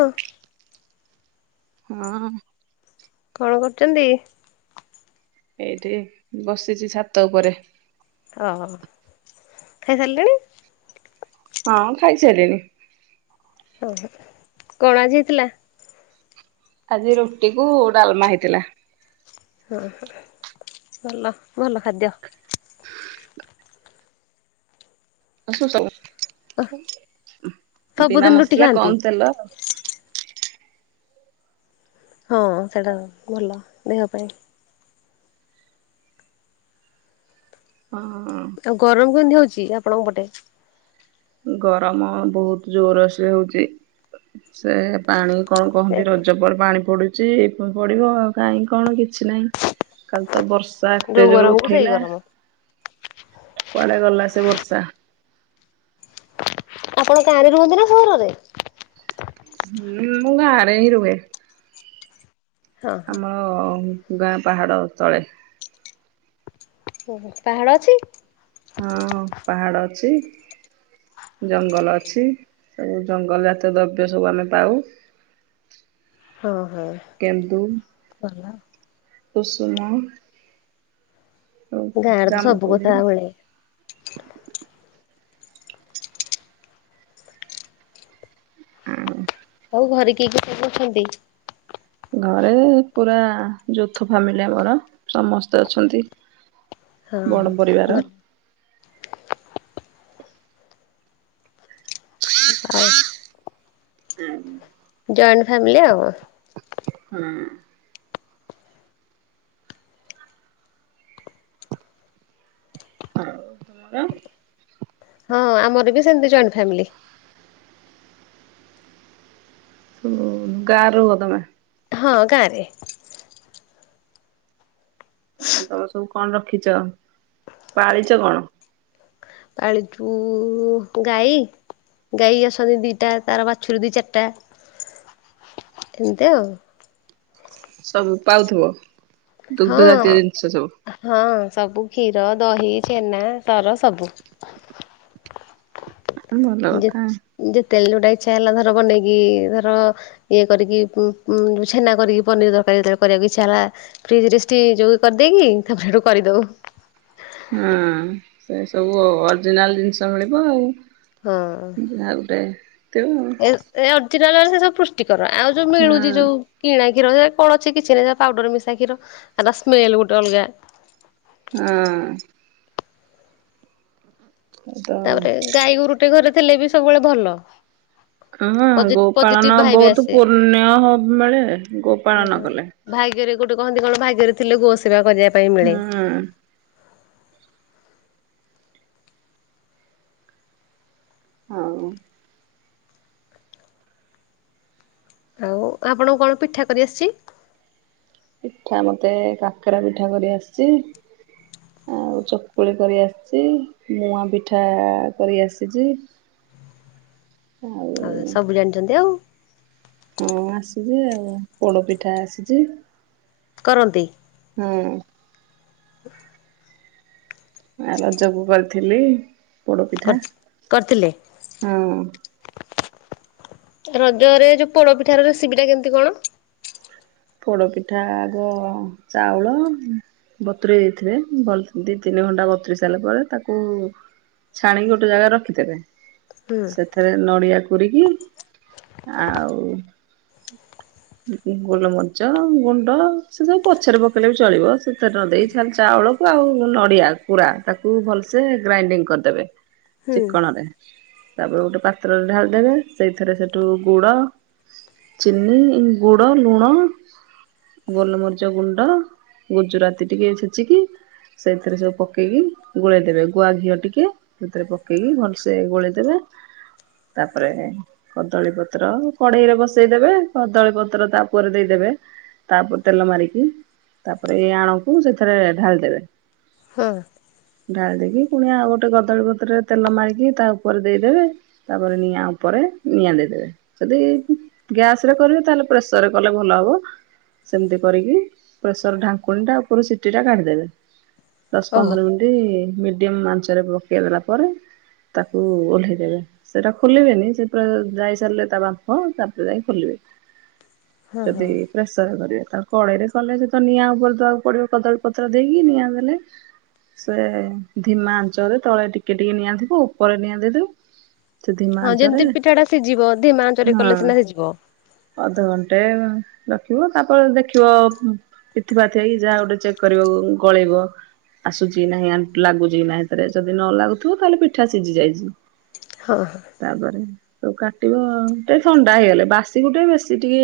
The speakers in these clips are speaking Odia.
ହଁ। ହଁ ଅ। କଣ କରୁଛନ୍ତି? ଏଇଠି ବସିଛି ଛାତ ଉପରେ। ଅ। ହଁ ଖାଇସାଇଲିନି। ଓହୋ କଣ ଆଜି ହେଇଥିଲା। ଆଜି ରୁଟି କୁ ଡାଲମା ହେଇଥିଲା। ହଁ ହ ଭଲ ଭଲ ଖାଦ୍ୟ। ଆବୁ ବିନା ସବୁଦିନ ରୁଟି ମସଲା ଖାଆନ୍ତି? କମ ତେଲ। ହଁ ସେଇଟା ଭଲ ଦେହ ପାଇଁ। ହଁ। ଆଉ ଗରମ କେମିତି ହଉଛି ଆପଣଙ୍କ ପଟେ? ଗରମ ବହୁତ ଜୋର ସେ ହଉଛି ସେ ପାଣି କଣ କହନ୍ତି ରଜବଲ ପାଣି ପଡ଼ୁଚି ପଡ଼ିବ ଆଉ କାହିଁ କଣ କିଛି ନାହିଁ କାଲି ତ ବର୍ଷ ସ ଯୋଉ ତେଜୋରୁ ଗରମକୁ ସେଇ ଉଠେଇଲା, ଗରମ। କୁଡେ ଗଲା ସେ ବର୍ଷା? ଆପଣ କାଁରେ ରୁହନ୍ତି ନା ସହରରେ? ହଁ ମୁଁ ଗାଁରେ ହିଁ ରୁହେ। ହଁ ହଁ ଆମର ଗାଁ ପାହାଡ ତଳେ ଓହୋ ପାହାଡ ଅଛି? ହଁ ପାହାଡ ଅଛି। ଜଙ୍ଗଲ ଅଛି ସବୁ ଜଙ୍ଗଲ ଜାତୀୟ ଦ୍ରବ୍ୟ ସବୁ ଆମେ ପାଉ। ହଁ ହଁ କେନ୍ଦୁ ଭଲ। କୁସୁମ, ଗାଁରେ ତ ସବୁ ଜାମୁକୋଳି କଥା ମିଳେ। ହୁଁ, ଆଉ ଘରେ କିଏ କିଏ ସବୁ ଅଛନ୍ତି। ଘରେ ପୁରା ଯୌଥ ଫ୍ୟାମିଲୀ ଆମର ସମସ୍ତେ ଅଛନ୍ତି। ହଁ ବଡ ପରିବାର ଭଲ। ଆଉ? ଜଏଣ୍ଟ ଫ୍ୟାମିଲି ଆଉ। ହୁଁ, ଆଉ କଣ। ହଁ ଆମର ବି ସେମିତି ଜଏଣ୍ଟ ଫ୍ୟାମିଲି। ହଁ ଗାଁରେ ରୁହ ତମେ? ହଁ ଗାଁରେ। ଆ ତମେ ସବୁ କଣ ରଖିଛ ପାଳିଛ କଣ? ପାଳିଛୁ ଗାଈ, ଗାଈ ଅଛନ୍ତି ଦିଟା ତାର ବାଛୁରୀ ଦି ଚାରିଟା ଏମିତି ଆଉ। ସବୁ ପାଉଥିବ? ହଁ ଦୁଗ୍ଧ ଜାତୀୟ ଜିନିଷ ସବୁ ହଁ ସବୁ। କ୍ଷୀର, ଦହି, ଛେନା, ସର ସବୁ। ଭଲ କଥା। [inaudible] କେତେଳେ ଗୋଟେ ଇଚ୍ଛା ହେଲା ଧର ବନେଇକି ଧର ଇଏ କରିକି ଉ ଛେନା କରିକି ପନିର ଦର କରିବାକୁ ଇଛା ହେଲା ଫ୍ରିଜରେ ଷ୍ଟିମ୍ କରିଦେଇକି ତାପରେ କରିଦଉ। ହଁ ସେ ସବୁ ଅରିଜିନାଲ ଜିନିଷ ମିଳିବ ଆଉ। ହଁ ଯାହା ଗୋଟେ ଥିବ ଆଉ। ଏ ଏ ଅରିଜିନାଲ ସେ ସେବୁ ପୃଷ୍ଟିିକର ଆଉ ଯୋଉ ମିଳୁଛି ହୁଁ ଯୋଉ କିଣା କ୍ଷୀରଯେ କଣ ଅଛି କିଛି ନାଁଇ ପାଉଡର ମିଶା କ୍ଷୀର ତାଙ୍କ ସ୍ମେଲ ଗୁଟେ ଅଲଗା ହୁଁ, ତ ତାପରେ ଗାଈ ଗୁରୁଟେ ଘରେ ଥିଲେ ବି ସବୁବେଳେ ଭଲ। ହଁ ପଜି ପଜିଟିଭ ଗୋପାଳନ ଭାଇବ ବହୁତ ଆସେ। ପୂର୍ଣ ମିଳେ ଗୋପାଳନ କଲେ। ଭାଗ୍ୟରେ ଗୋଟେ କହନ୍ତି କଣ ଭାଗ୍ୟରେ ଥିଲେ ଗୋ ସେବା କରିବା ପାଇଁ ମିଳେ। ହୁଁ, ହଉ। ଆଉ ଆପଣଙ୍କୁ କଣ ପିଠା କରିଆସିଚି? ପିଠା ମତେ କାକରା ପିଠା କରି ଆସିଚି। ଆଉ ଚକୁଳି କରି ଆସିଚି, ମୁଆଁ ପିଠା କରି ଆସିଚି । ଆଉ ସବୁ ଜାଣିଚନ୍ତି ଆଉ। ହଁ ଆସିଚି ଆଉ ପୋଡ ପିଠା ଆସିଚି। କରନ୍ତି ହୁଁ, [inaudible] ଆ ରଜକୁ କରିଥିଲି। ପୋଡପିଠା, କରି କରିଥିଲେ। ହଁ। ରଜରେ ଯୋଉ ପୋଡପିଠାର ରେସିପି ଟା କେମତି କଣ? ପୋଡ ପିଠା ଆଗ ଚାଉଳ ବତୁରେଇ ଦେଇିଥିବେ ଭଲ ଦି ତିନି ଘଣ୍ଟା ବତୁରି ସାରିଲା ପରେ ତାକୁ ଛାଣିକି ଗୋଟେ ଜାଗା ରଖିଦେବେ। ହୁଁ ସେଥିରେ ନଡିଆ କୋରିକି ଆଉ ଗୋଲମରି ରିଚ ଗୁଣ୍ଡ ସେ ସବୁ ପଛରେ ପକେଇଲେ ବି ଚଳିବ। ସେଥିରେ ନ ଦେଇ ଖାଲି ଚାଉଳକୁ ଆଉ ନଡ଼ିଆ ପୁରା ତାକୁ ଭଲସେ ଗ୍ରାଇଣ୍ଡିଙ୍ଗ କରିଦେବେ। ହୁଁ ଚିକଣ ରେ, ତାପରେ ଗୋଟେ ପାତ୍ରରେ ଢାଳି ଦେବେ। ସେଇଥିରେ ସେଠୁ ଗୁଡ ଚିିନି ଗୁଡ଼ ଲୁଣ। ଗୋଲମରିଚ ଗୁଣ୍ଡ ଗୁଜୁରାତି ଟିକେ ଛେଚିକି ସେଇଥିରେ ସବୁ ପକେଇକି ଗୋଳେଇଦବେ। ଗୁଆ ଘିଅ ଟିକେ ସେଥିରେ ପକେଇକି ଭଲସେ ଗୋଳେଇଦବେ। [inaudible] ତାପରେ କଦଳୀ ପତ୍ର କଡେଇରେ ବସେଇଦେବେ। କଦଳୀ ପତ୍ର ତା ଉପରେ ଦେଇଦେବେ। ତାପରେ ତେଲ ମାରିକି ତାପରେ ଏଇ ଆଣକୁ ସେଥିରେ ଢାଳି ଦେବେ। ହଁ। ଢାଳି ଦେଇକି ପୁଣି ଆଉ ଗୋଟେ କଦଳୀପତ୍ରରେ ତେଲ ମାରିକି ତା ଉପରେ ଦେଇଦେବେ। ତାପରେ ନିଆଁ ଉପରେ ନିଆ ଦେଇଦେବେ ।ଯଦି ଗ୍ୟାସ ରେ କରିବେ ତାହଲେ ପ୍ରେସର ରେ କଲେ ଭଲ ହବ। ସେମିତି କରିକି ପ୍ରେସର ଢାଙ୍କୁଣୀ ଟା ଉପରୁ ସିଟି ଟା କାଢିଦେବେ। ଦଶ ଓହୋ ପନ୍ଦର ମିନିଟ୍ ମିଡିୟମ ଆଞ୍ଚରେ ପକେଇ ଦେଲା ପରେ। ତାକୁ ଓହ୍ଲେଇ ଦେବେ ।ସେଟା ଖୋଲିବେନି ସେ ପୁରା ଯାଇ ସାରିଲେ ତା ବାମ୍ଫ ତାପରେ ଯାଇ ଖୋଲିବେ। ହଁ ହଁ। ତା ଦେହରେ କରିବେ। କଢେଇରେ କଲେ ସେ ନିଆଁ ଉପରେ ଦେବାକୁ ପଡିବ କଦାଳୀ ପତ୍ର ଦେଇକି ନିଆଁ ଦେଲେ। ସେ ଧିମା ଆଞ୍ଚରେ ତଳେ ଟିକେ ଟିକେ ନିଆଥିବ ଉପରେ ନିଆ ଦେଇଦେବେ। ସେ ହଁ ଧିମାଞ୍ଚରେ ଯେମିତି ପିଠା ଟା ସିଝିବ ଧିମା ଆଞ୍ଚରେ କଲେ ହଁ ସିନା ସିଝିବ। ଅଧଘଣ୍ଟେ ରଖିବ, ତାପରେ ଦେଖିବ ପିଥି ପାଥିଆକି ଯାହା ଗୋଟେ ଚେକ୍ କରିବାକୁ ଗଳେଇବ। ଆସୁଛି ନାହିଁ ଆ ଲାଗୁଛି କି ନାହିଁ ହେତିରେ ଯଦି ନ ଲାଗୁଥିବ ତାହେଲେ ପିଠା ସିଝି ଯାଇଛି। ହଁ ହଁ ତାପରେ। ତାକୁ କାଟିବା ଟେ ଥଣ୍ଡା ହେଇଗଲେ ।ବାସିକୁୁ ଟେ ବେଶୀ ଟିକେ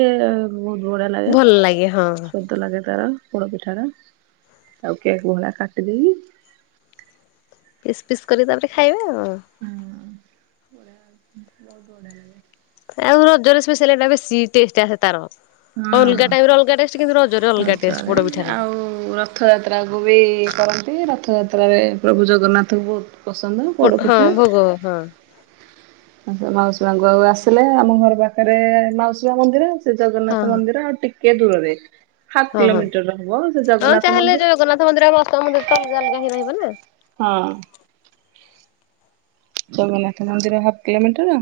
ବହୁତ ବଢିଆ ଲାଗେ ଭଲ ଲାଗେ ହଁ। ସ୍ୱାଦ ଲାଗେ ତାର। ପୋଡ ପିଠାର ତାକୁ କେକ୍ ଭଳିଆ କାଟିଦେଇକି ପିସ୍ ପିସ୍ କରିକି ତାପରେ ଖାଇବେ ଆଉ। ବଢ଼ିଆ ବହୁତ ବଢିଆ ଲାଗେ। ଆଉ ରଜରେ ସ୍ପେଶାଲଟା ବେଶୀ ଟେଷ୍ଟ ଆସେ ତାର। ହଁ। ଅଲଗା ଟାଇମରେ ଅଲଗା ଟେଷ୍ଟ କି [unintelligible] ଆଉ ରଥଯାତ୍ରାକୁ ବି କରନ୍ତି ର ରଥଯାତ୍ରାରେ ପ୍ରଭୁ ଜଗନ୍ନାଥଙ୍କୁ ପସନ୍ଦ ପୋଡ଼ ହଁ ପିଠା। ଭୋଗ ହଁ ହଁ ଆ ମାଉସୀ ମାଙ୍କୁ ପାଖକୁ ଆସିଲେ। ଆମ ଘର ପାଖରେ ମାଉସୀ ମା ମନ୍ଦିର। ସେ ହଁ ଜଗନ୍ନାଥ ମନ୍ଦିର ଆଉ ଟିକେ ଦୂରରେ। ହାଫ୍ ହଁ ହଁ କିଲୋମିଟର ହବ ସେ ହଁ ଜଗନ୍ନାଥ ଚାହେଲେ ମନ୍ଦିର। ଜଗନ୍ନାଥ ମନ୍ଦିର ଆଉ ମାଉସୀମା ମନ୍ଦିର ତ ଅଲଗା ହିଁ ରହିବ ନା। ହଁ। ଜଗନ୍ନାଥ ମନ୍ଦିର ହାଫ୍ କିଲୋମିଟର।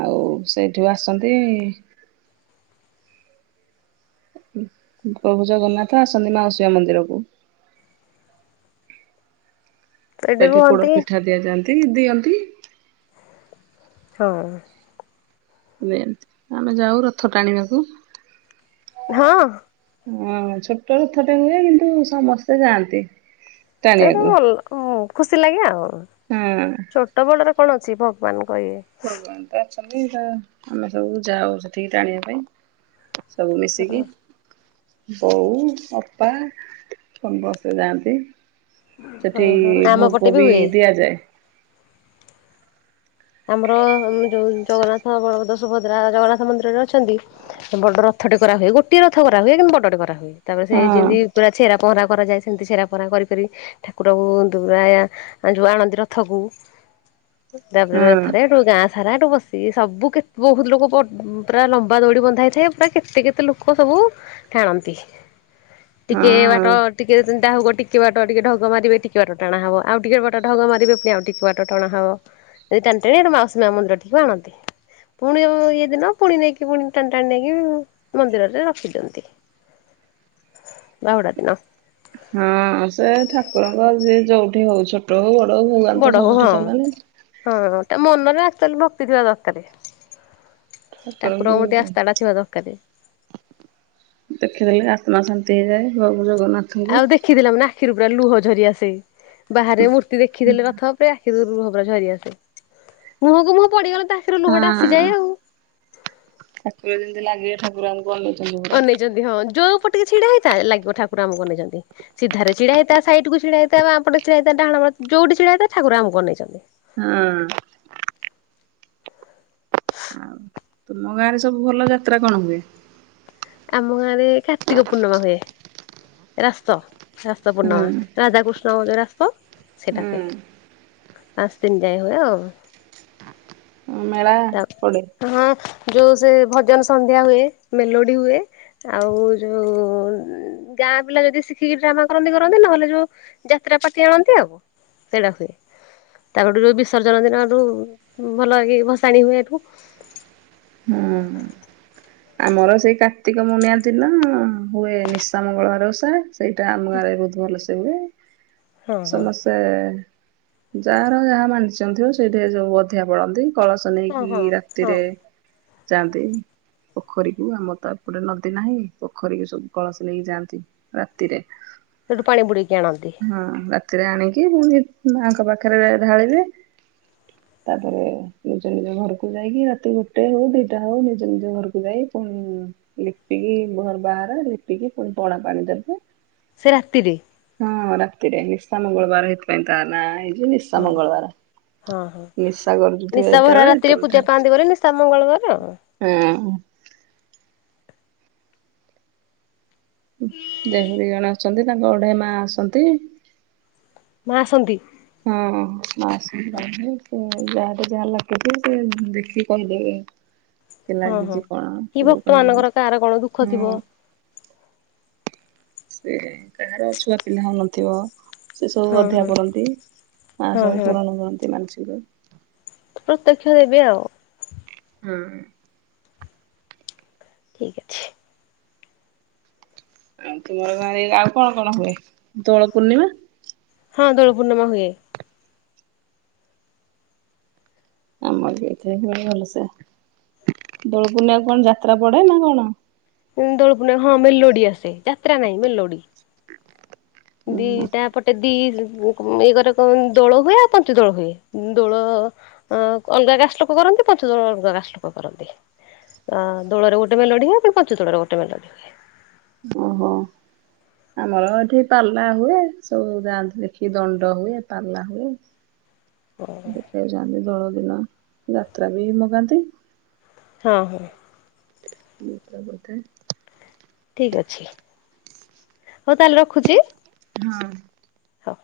ଆଉ ସେଇଠିୁ ଆସନ୍ତି। [inaudible] ପ୍ରଭୁ ଜଗନ୍ନାଥ ଆସନ୍ତି ମାଉସୀମା ମନ୍ଦିରକୁ। [inaudible] ସେଇଠି ସେଠି ପୋଡ ରୁହନ୍ତି। ପିଠା ଦିଆଯାଆନ୍ତି ଦିଅନ୍ତି। ହଁ। ଏମିତି ଆମେ ଯାଉ ରଥ ଟାଣିବାକୁ। ହଁ। ହଁ ଛୋଟ ରଥ ଟେ ହୁଏ କିନ୍ତୁ ସମସ୍ତେ ଯାଆନ୍ତି। ତ ଗୋଟେ ଟାଣିବାକୁ। ଭଲ ଖୁସି ଲାଗେ ଆଉ ହଁ ଛୋଟ ବଡ଼ରେ କଣ ଅଛି ଭଗବାନଙ୍କୁ କହିବେ। ଭଗବାନ [unintelligible] ଆମେ ସବୁ ଯାଉ ସେଠିକି ଟାଣିବା ପାଇଁ। ସବୁ ମିଶିକି। ବୋଉ ଅପା ସମସ୍ତେ ଯାଆନ୍ତି। ହଁ ସେଠି ହଁ ଆମ ପଟେ ଭୋଗ ବି ବିି ହୁଏ। ଦିଆ ଯାଏ ଆମର ଯୋଉ ଜଗନ୍ନାଥ ବଲଭଦ୍ର ସୁଭଦ୍ରା ଜଗନ୍ନାଥ ମନ୍ଦିରରେ ଅଛନ୍ତି ବଡର ରଥ ଟେ କରା ହୁଏ ଗୋଏ ରଥ କରା ହୁଏ କିନ୍ତୁ ବଡଟେ କରାହୁଏ ତାପରେ ସେ ହଁ ଯେନ୍ତି ପୁରା ଛେରା ପହଁରା କରାଯାଏ ସେମିତି ଛେରା ପହଁରା କରି କରି ଠାକୁରଙ୍କୁ ଦୁଆ ଯୁଆ ଆଣନ୍ତି ରଥକୁ। ତାପରେ ହଁ ରଥରେ [inaudible] ଗାଁଆ ସାରା ହେଠୁ ବସି ସବୁ କେତେ ବହୁତ ଲୋକ ବ ପୁରା ଲମ୍ବା ଦୌଡି ବନ୍ଧା ହେଇଥାଏ ପୁରା କେତେ କେତେ ଲୋକ ସବୁ ବୁ ଟାଣନ୍ତି। ଟିକେ ହଁ। ବାଟ ଟିକେ ଚିନ୍ତା ହବ ଟିକେ ବାଟ ଟିକେ ଢଗ ମାରିବେ ଟିକେ ବାଟ ଟାଣା ହବ ଆଉ ଟିକେ ବାଟ ଢଗ ମାରିବେ ପୁଣି ଆଉ ଟିକେ ବାଟ ଟଣା ହବ [inaudible] ଟାଣି ଟାଣି ମାଉସୀ ମାଆ ମନ୍ଦିରଠିକି ଆଣନ୍ତି। ପୁଣି ଇଏ ଦିନ ପୁଣି ନେଇକି ପୁଣି ଟାଣି ଟାଣି ନେଇକି ମନ୍ଦିରରେ ରଖିଦିଅନ୍ତି। ବାହୁଡ଼ା ଦିନ। ହଁଅ-ଅ ସେ ଠାକୁରଙ୍କ ଯିଏ ଯୋଉଠି ହଉ ଛୋଟ ହଉ ବ ବଡ ହଉ ହଁ, ହଁ ତା ମନରେ ଖାଲି ଭକ୍ତି ଥିବା ଦରକାରେ। ଠାକୁରଙ୍କୁ ଦେଖିଦେଲେ ଆତ୍ମା ଶାନ୍ତ୍ [unintelligible] ଆଉ ଦେଖିଦେଲେ ମାନେ ଆଖିରୁ ପୁରା ଲୁହ ଝରିଆସେ। ବାହାରେ ମୂର୍ତ୍ତି ଦେଖିଦେଲେ ରଥ ଉପରେ ଆଖିରୁ ଲୁହ ପୁରା ଝରି ଆସେ, ମୁହଁକୁ ମୁହଁ ପଡିଗଲେ ଆଖିରୁ ଲୁହଟା ହଁ ଆସିଯାଏ ଆଉ। ଠାକୁର ଯେମିତି ଲାଗିବେ ଠାକୁରଙ୍କୁ ଅନେଇଛନ୍ତି ହଁ ଯୋଉପଟ୍ [inaudible] ଛିଡା ହେଇଥା ଲାଗିବ ଠାକୁର ଆମକୁ ଅନେଇଛନ୍ତି ସିଧାରେ ଛିଡା ହେଇଥା ସାଇଟକୁ ଛିଡା ହେଇଥା ବାଁପଟେ ଛିଡା ହେଇଥା ଡାହାଣ ପ ଯୋଉଠି ଛିଡା ହେଇଥା ଠାକୁର ଆମକୁ ଅନେଇଛନ୍ତି। ହଁ ତମ ଗାଁଆରେ ସବୁ ଭଲ ଯାତ୍ରା କଣ ହୁଏ? ଆମ ଗାଁଆରେ କାର୍ତ୍ତିକ ପୂର୍ଣ୍ଣମା ହୁଏ ରାସ। ଶାସ ହୁଁ ପୂର୍ଣ୍ଣମା ରାଧାକୃଷ୍ଣ ବଗେରା [inaudible] ସେଟା ହୁଏ, ହୁଁ ପାଞ୍ଚ ଦିନ ଯାଏ ହୁଏ ଆଉ ମେଳା ତା ପଡେ? ହଁ ଯୋଉ ସେ ଭଜନ ସନ୍ଧ୍ୟା ହୁଏ ମେଲୋ ଡି ହୁଏ, ଆଉ ଯୋଉ ଗାଁ ପିଲା ଯଦି ଶିଖିକି ଡ୍ରାମା କରନ୍ତି କରନ୍ତି ନହେଲେ ଯୋଉ ଯାତ୍ରା ପାର୍ଟି ଆଣନ୍ତି ଆଉ ସେଇଟା ହୁଏ। ତାପରଠୁ ଯୋଉ ବିସର୍ଜନ ଦିନଠୁ ଭଲ ଏ ଭସାଣି ହୁଏ ଏଠୁ। ହୁଁ। ଆମର ସେଇ କାର୍ତ୍ତିକ ପୂର୍ଣ୍ଣିମା ଦିନ ହୁଏ ନିଶା ମଙ୍ଗଳାର ଉଷା। ସେଇଟା ଆମ ଗାଁରେ ବହୁତ ଭଲସେ ହୁଏ, ହଁ ହଁ। ସମସ୍ତେ ଯାହାର ଯାହା ମାନସିଙ୍କ ଥିବ ସେଇଠି ଯୋଉ ଅଧିଆ ପଡନ୍ତି। କଳସ ହଁ ନେଇକି ହଁ ହଁ ରାତିରେ ଯାଆନ୍ତି। ପୋଖରୀକୁ ଆମର ତ ଏପଟେ ନଦୀ ନାହିଁ ପୋଖରୀକୁ ସବୁ କଳସ ନେଇକି ଯାଆନ୍ତି ରାତିରେ। ସେଠୁ ପାଣି ବୁଡ଼େଇକି ଆଣନ୍ତି? ସେଥିରେ ଆଣିକି ପୁଣି ମାଆଙ୍କ ପାଖରେ ଢାଳିବେ। ତାପରେ ନିଜ ନିଜ ଘରକୁ ଯାଇକି ରାତି ଗୋଟେ ହଉ ଦିଟା ହଉ ନିଜ ନିଜ ଘରକୁ ଯାଇ ପୁଣି ଲିପିକି ଘର ବାହାର ଲିପିକି ପୁଣି ପଣାପାଣି ଦେବେ। ସେ ରାତିରେ? ହଁ ରାତିରେ, ନିଶା ମଙ୍ଗଳବାର ହେଇଥି ପାଇଁ ତା ନାଆଁ ହେଇଛି ନିଶା ମଙ୍ଗଳବାର। ହଁ-ହଁ, ନିଶା କରୁଥିବେ ନିଶା ଭରା ଯେତେବେଳେ ରାତିରେ ସେତେବେଳେ ପୂଜା ଠାରୁ ପାଆନ୍ତି ବୋଲି ନିଶା ମଙ୍ଗଳବାର ଆଉ ହଁ। ଦେହୁରୀ ଜଣେ ଅଛନ୍ତି ତାଙ୍କଠି ମା ଆସନ୍ତି। ମାଆ ଆସନ୍ତି? ହଁ-ହଁ ମାଆ ଆସନ୍ତି ତାଙ୍କରି ସେ ଯାହାଠି ଯାହା [unintelligible] ସେ ଦେଖିକି କହିଦେବେ। କି ହଁ ହଁ। ଲାଗିଛି କଣ, କି ସବୁ ଭକ୍ତ ମାନଙ୍କର କହିଦିଅନ୍ତି, କାହାର କଣ ଦୁଃଖ ଥିବ। ହୁଁ। ସେ କାହାର ଛୁଆପିଲା ହଉନଥିବ ସେ ସବୁ ହଁ ଅଧିଆ ହଁ ପଡନ୍ତି ମା ହଁ ସବୁ ହଁ। ପୂରଣ କରନ୍ତି ମାନସିକ। ପ୍ରତ୍ୟକ୍ଷ ଦେବି ଆଉ। ହୁଁ। ଠିକ ଅଛି। ଆଉ ତୁମର ଗାଁ ରେ ଏରା ଆଉ କଣ କଣ ହୁଏ? ହଁ ଦୋଳ ପୂର୍ଣ୍ଣିମା ହୁଏ। ଆମର ବି [unintelligible] ଭଲସେ। ଦୋଳପୂର୍ଣ୍ଣିମା କଣ ଯାତ୍ରା ପଡେ ନା କଣ? ଉଁ ଦୋଳପୁର୍ଣ୍ଣିମା ହଁ ମେଲୋଡି ଆସେ। ଯାତ୍ରା ନାହିଁ ମେଲୋଡି ଦିଇଟା ପଟେ ଦିଇ [unintelligible] କ ଦୋଳ ହୁଏ ଆଉ ପଞ୍ଚ ଦୋଳ ହୁଏ ଦୋଳ ଅ ଅଲଗା [unintelligible] ଲୋକ କରନ୍ତି ପାଞ୍ଚ ଦୋଳ [unintelligible] ଲୋକ କରନ୍ତି ଆ ଦୋଳରେ ଗୋଟେ ମେଲୋଡି ହୁଏ। ପଞ୍ଚ ଦୋଳରେ ଗୋଟେ ମେଲୋଡି ହୁଏ। ଓହୋ। ଆମର ଏଠି ପାଲା ହୁଏ ସବୁ ଯାଆନ୍ତିୁ ଦେଖି। ଦଣ୍ଡ ହୁଏ ପାଲା ହୁଏ। ଦେଖିବାକୁ ଯାଆନ୍ତି ଦୋଳ ଦିନ ଯାତ୍ରା ବି ମଗାନ୍ତି। ହଁ ହଁ ଦୁଇଟା ବୋଧେ। ଠିକ ଅଛି ହୋଉ ତାହେଲେ ରଖୁଛି। ହଁ। ହୋଉ।